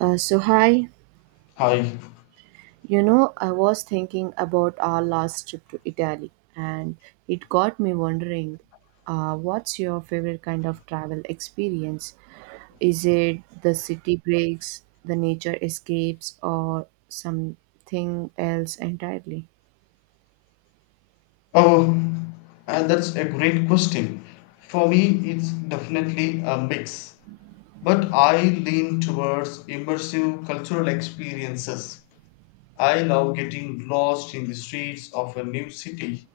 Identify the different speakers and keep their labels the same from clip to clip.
Speaker 1: Hi,
Speaker 2: Hi.
Speaker 1: I was thinking about our last trip to Italy, and it got me wondering, what's your favorite kind of travel experience? Is it the city breaks, the nature escapes, or something else entirely?
Speaker 2: Oh, and that's a great question. For me, it's definitely a mix, but I lean towards immersive cultural experiences. I love getting lost in the streets of a new city,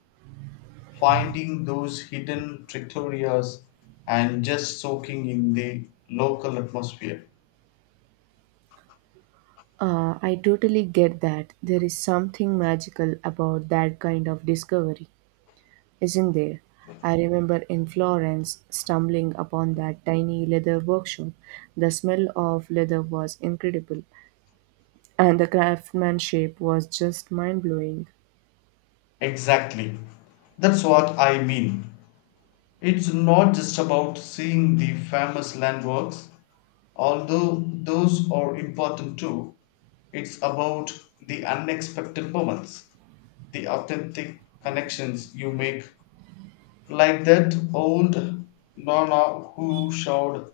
Speaker 2: finding those hidden trattorias, and just soaking in the local atmosphere.
Speaker 1: I totally get that. There is something magical about that kind of discovery. Isn't there? I remember in Florence stumbling upon that tiny leather workshop. The smell of leather was incredible, and the craftsmanship was just mind blowing.
Speaker 2: Exactly. That's what I mean. It's not just about seeing the famous landmarks, although those are important too. It's about the unexpected moments, the authentic connections you make, like that old Nonna who showed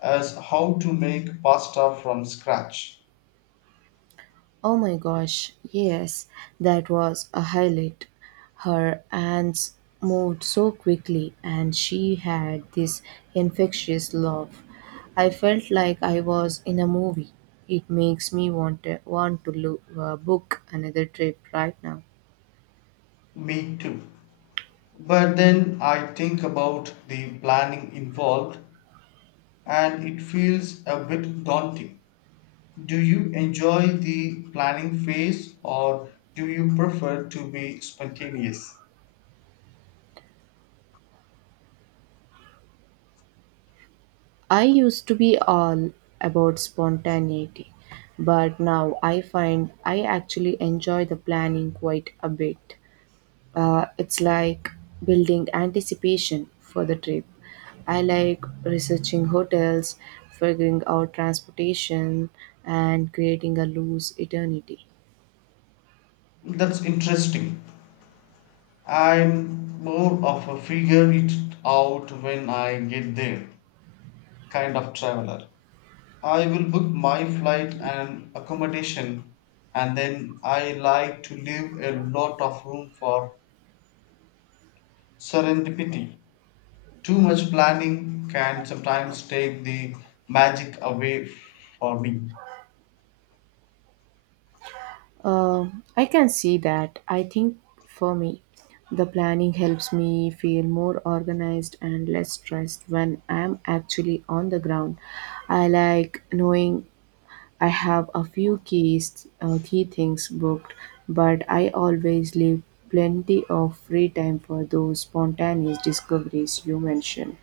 Speaker 2: us how to make pasta from scratch.
Speaker 1: Oh my gosh, yes, that was a highlight. Her hands moved so quickly, and she had this infectious love. I felt like I was in a movie. It makes me want to look, book another trip right now.
Speaker 2: Me too. But then I think about the planning involved, and it feels a bit daunting. Do you enjoy the planning phase or do you prefer to be spontaneous?
Speaker 1: I used to be all about spontaneity, but now I find I actually enjoy the planning quite a bit. It's like building anticipation for the trip. I like researching hotels, figuring out transportation, and creating a loose eternity.
Speaker 2: That's interesting. I'm more of a figure it out when I get there kind of traveler. I will book my flight and accommodation, and then I like to leave a lot of room for serendipity. Too much planning can sometimes take the magic away for me.
Speaker 1: I can see that. I think for me, the planning helps me feel more organized and less stressed when I'm actually on the ground. I like knowing I have a few key things booked, but I always leave plenty of free time for those spontaneous discoveries you mentioned.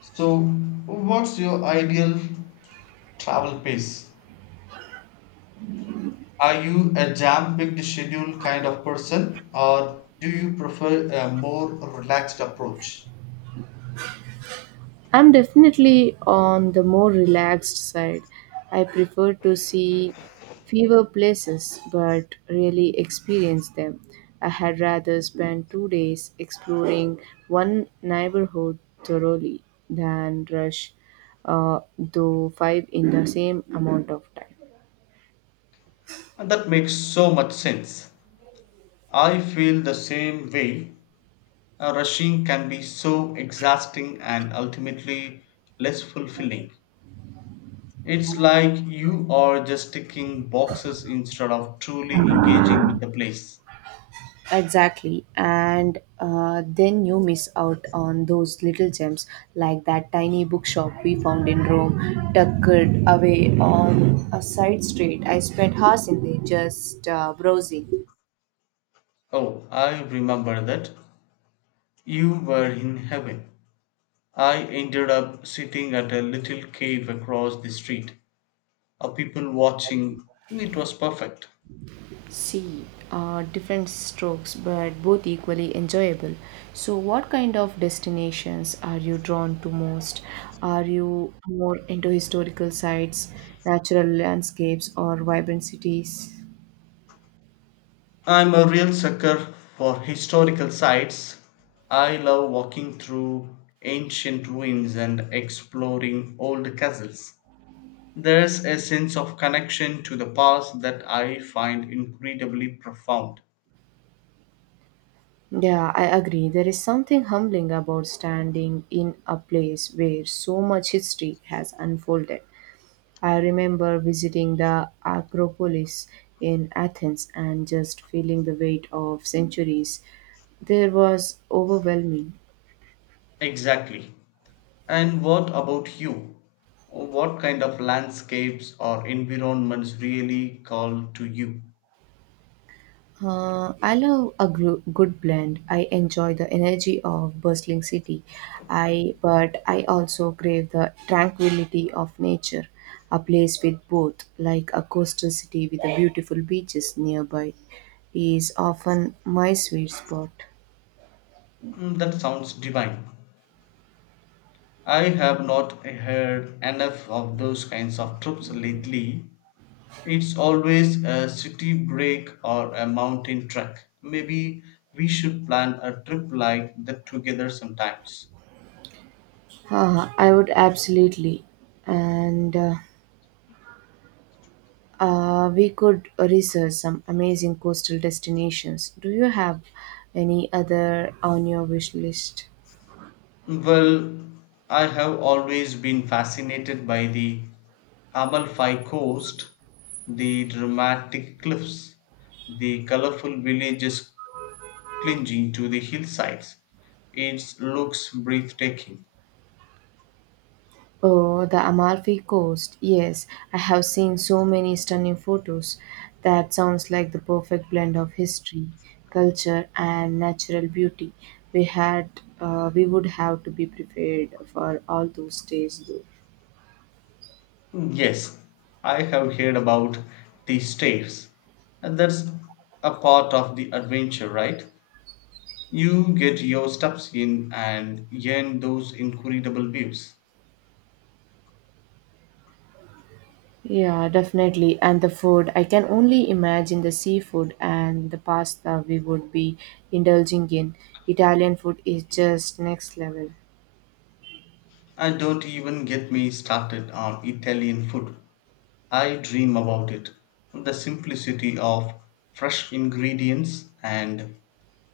Speaker 2: So, what's your ideal travel pace? Are you a jam-packed schedule kind of person, or do you prefer a more relaxed approach?
Speaker 1: I'm definitely on the more relaxed side. I prefer to see fewer places but really experience them. I had rather spend 2 days exploring one neighborhood thoroughly than rush uh, through five in the same amount of time.
Speaker 2: And that makes so much sense. I feel the same way. Rushing can be so exhausting and ultimately less fulfilling. It's like you are just ticking boxes instead of truly engaging with the place.
Speaker 1: Exactly. And then you miss out on those little gems like that tiny bookshop we found in Rome, tucked away on a side street. I spent hours in there just browsing.
Speaker 2: Oh, I remember that. You were in heaven. I ended up sitting at a little cave across the street, a people watching. It was perfect.
Speaker 1: See, different strokes, but both equally enjoyable. So, what kind of destinations are you drawn to most? Are you more into historical sites, natural landscapes, or vibrant cities?
Speaker 2: I'm a real sucker for historical sites. I love walking through ancient ruins and exploring old castles. There's a sense of connection to the past that I find incredibly profound.
Speaker 1: Yeah, I agree. There is something humbling about standing in a place where so much history has unfolded. I remember visiting the Acropolis in Athens and just feeling the weight of centuries. There was overwhelming.
Speaker 2: Exactly. And what about you? What kind of landscapes or environments really call to you?
Speaker 1: I love a good blend. I enjoy the energy of bustling city, I but I also crave the tranquility of nature, a place with both, like a coastal city with the beautiful beaches nearby, is often my sweet spot.
Speaker 2: Mm, that sounds divine. I have not heard enough of those kinds of trips lately. It's always a city break or a mountain trek. Maybe we should plan a trip like that together sometimes.
Speaker 1: I would absolutely, and we could research some amazing coastal destinations. Do you have any other on your wish list?
Speaker 2: Well, I have always been fascinated by the Amalfi Coast, the dramatic cliffs, the colorful villages clinging to the hillsides. It looks breathtaking.
Speaker 1: Oh, the Amalfi Coast. Yes, I have seen so many stunning photos. That sounds like the perfect blend of history, culture, and natural beauty. We would have to be prepared for all those days, though.
Speaker 2: Yes, I have heard about the stairs, and that's a part of the adventure, right? You get your steps in and gain those incredible views.
Speaker 1: Yeah, definitely. And the food, I can only imagine the seafood and the pasta we would be indulging in. Italian food is just next level.
Speaker 2: I don't even get me started on Italian food. I dream about it. The simplicity of fresh ingredients and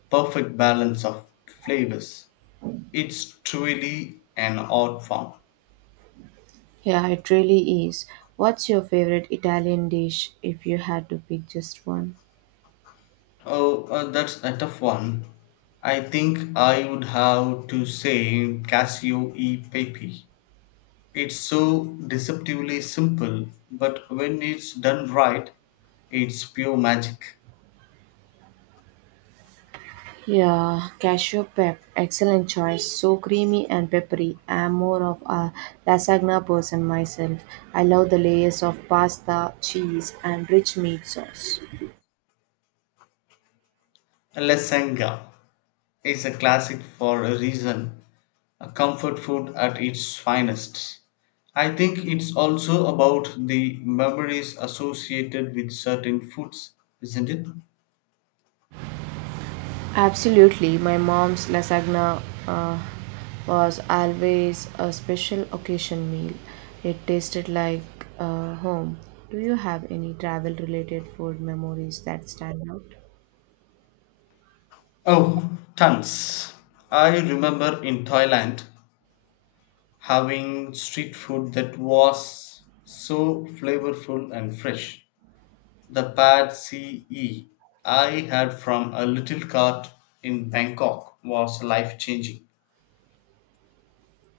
Speaker 2: perfect balance of flavors. It's truly an art form.
Speaker 1: Yeah, it really is. What's your favorite Italian dish if you had to pick just one?
Speaker 2: Oh, that's a tough one. I think I would have to say Casio e Pepe. It's so deceptively simple, but when it's done right, it's pure magic.
Speaker 1: Yeah, cashew pep, excellent choice. So creamy and peppery. I am more of a lasagna person myself. I love the layers of pasta, cheese, and rich meat sauce.
Speaker 2: La is a classic for a reason, a comfort food at its finest. I think it's also about the memories associated with certain foods, isn't it?
Speaker 1: Absolutely, my mom's lasagna was always a special occasion meal. It tasted like home. Do you have any travel related food memories that stand out?
Speaker 2: Oh, tons. I remember in Thailand having street food that was so flavorful and fresh. The pad CE I had from a little cart in Bangkok was life changing.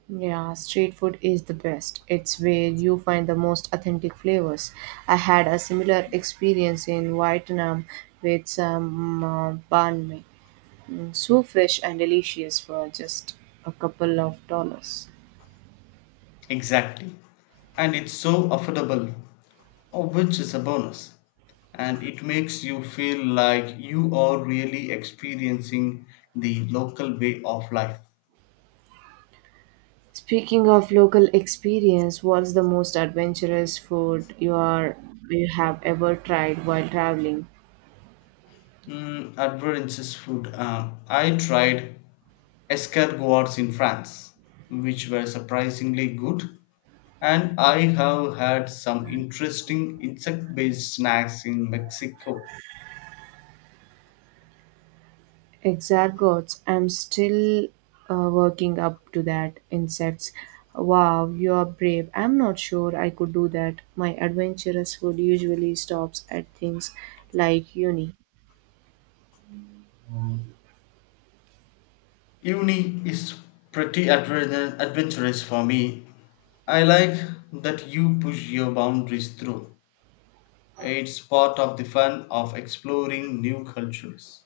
Speaker 1: Yeah, street food is the best. It's where you find the most authentic flavors. I had a similar experience in Vietnam with some banh mi. Mm, so fresh and delicious for just a couple of dollars.
Speaker 2: Exactly. And it's so affordable, which is a bonus. And it makes you feel like you are really experiencing the local way of life.
Speaker 1: Speaking of local experience, what's the most adventurous food you have ever tried while traveling?
Speaker 2: Mm, adventurous food. I tried escargots in France, which were surprisingly good. And I have had some interesting insect based snacks in Mexico.
Speaker 1: Exargots, I'm still working up to that. Insects, wow, you are brave. I'm not sure I could do that. My adventurous food usually stops at things like uni.
Speaker 2: Uni is pretty adventurous for me. I like that you push your boundaries through. It's part of the fun of exploring new cultures.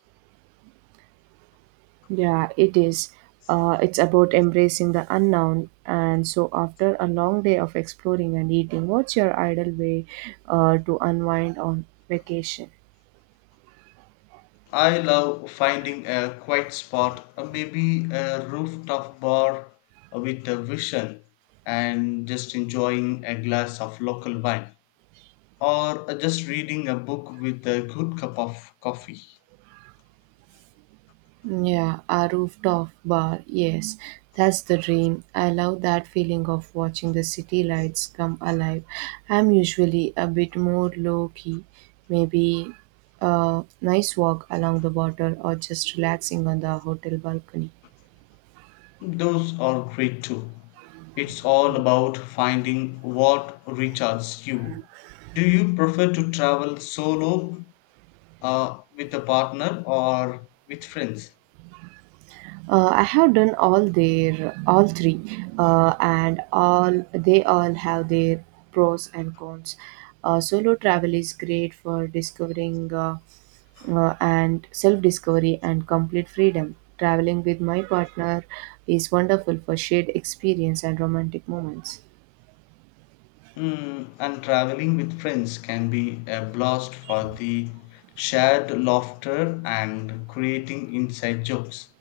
Speaker 1: Yeah, it is. It's about embracing the unknown. And so, after a long day of exploring and eating, what's your ideal way to unwind on vacation?
Speaker 2: I love finding a quiet spot, maybe a rooftop bar with a vision, and just enjoying a glass of local wine, or just reading a book with a good cup of coffee.
Speaker 1: Yeah, a rooftop bar. Yes, that's the dream. I love that feeling of watching the city lights come alive. I'm usually a bit more low key, maybe a nice walk along the water or just relaxing on the hotel balcony.
Speaker 2: Those are great too. It's all about finding what recharges you. Do you prefer to travel solo, with a partner, or with friends?
Speaker 1: I have done all three, and all have their pros and cons. Solo travel is great for discovering and self discovery and complete freedom. Traveling with my partner is wonderful for shared experience and romantic moments.
Speaker 2: Mm, and traveling with friends can be a blast for the shared laughter and creating inside jokes.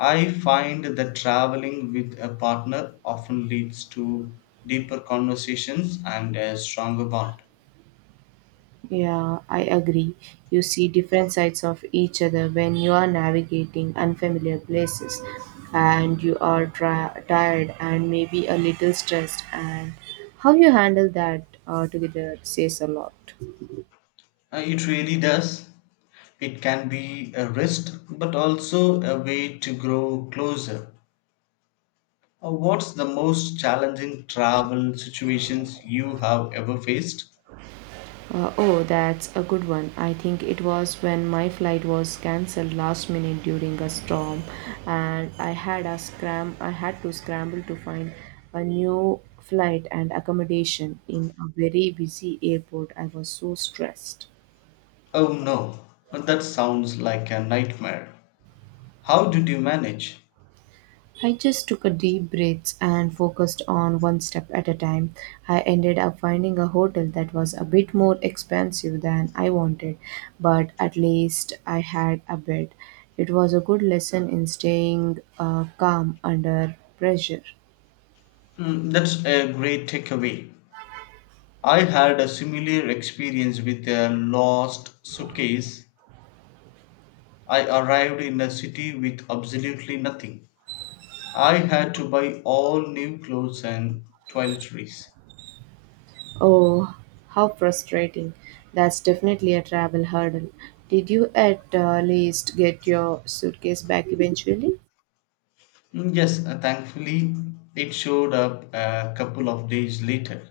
Speaker 2: I find that traveling with a partner often leads to deeper conversations and a stronger bond.
Speaker 1: Yeah, I agree. You see different sides of each other when you are navigating unfamiliar places and you are tired and maybe a little stressed, and how you handle that together says a lot.
Speaker 2: It really does. It can be a risk, but also a way to grow closer. What's the most challenging travel situations you have ever faced?
Speaker 1: Oh, that's a good one. I think it was when my flight was cancelled last minute during a storm, and I had a scram. I had to scramble to find a new flight and accommodation in a very busy airport. I was so stressed.
Speaker 2: Oh no, that sounds like a nightmare. How did you manage?
Speaker 1: I just took a deep breath and focused on one step at a time. I ended up finding a hotel that was a bit more expensive than I wanted, but at least I had a bed. It was a good lesson in staying calm under pressure.
Speaker 2: Hmm, that's a great takeaway. I had a similar experience with a lost suitcase. I arrived in a city with absolutely nothing. I had to buy all new clothes and toiletries.
Speaker 1: Oh, how frustrating. That's definitely a travel hurdle. Did you at least get your suitcase back eventually?
Speaker 2: Mm, yes, thankfully it showed up a couple of days later.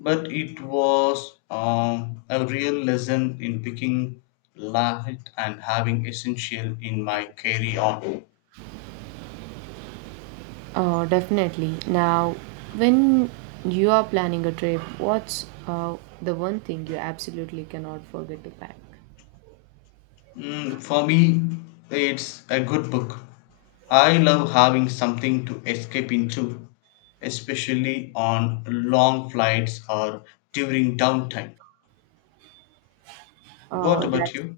Speaker 2: But it was a real lesson in picking light and having essential in my carry on.
Speaker 1: Definitely. Now, when you are planning a trip, what's the one thing you absolutely cannot forget to pack?
Speaker 2: Mm, for me, it's a good book. I love having something to escape into, especially on long flights or during downtime. What
Speaker 1: Oh,
Speaker 2: about you?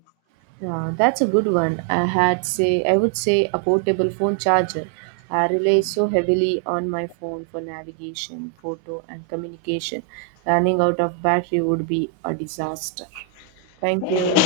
Speaker 1: that's a good one. I would say a portable phone charger. I rely so heavily on my phone for navigation, photo, and communication. Running out of battery would be a disaster. Thank you.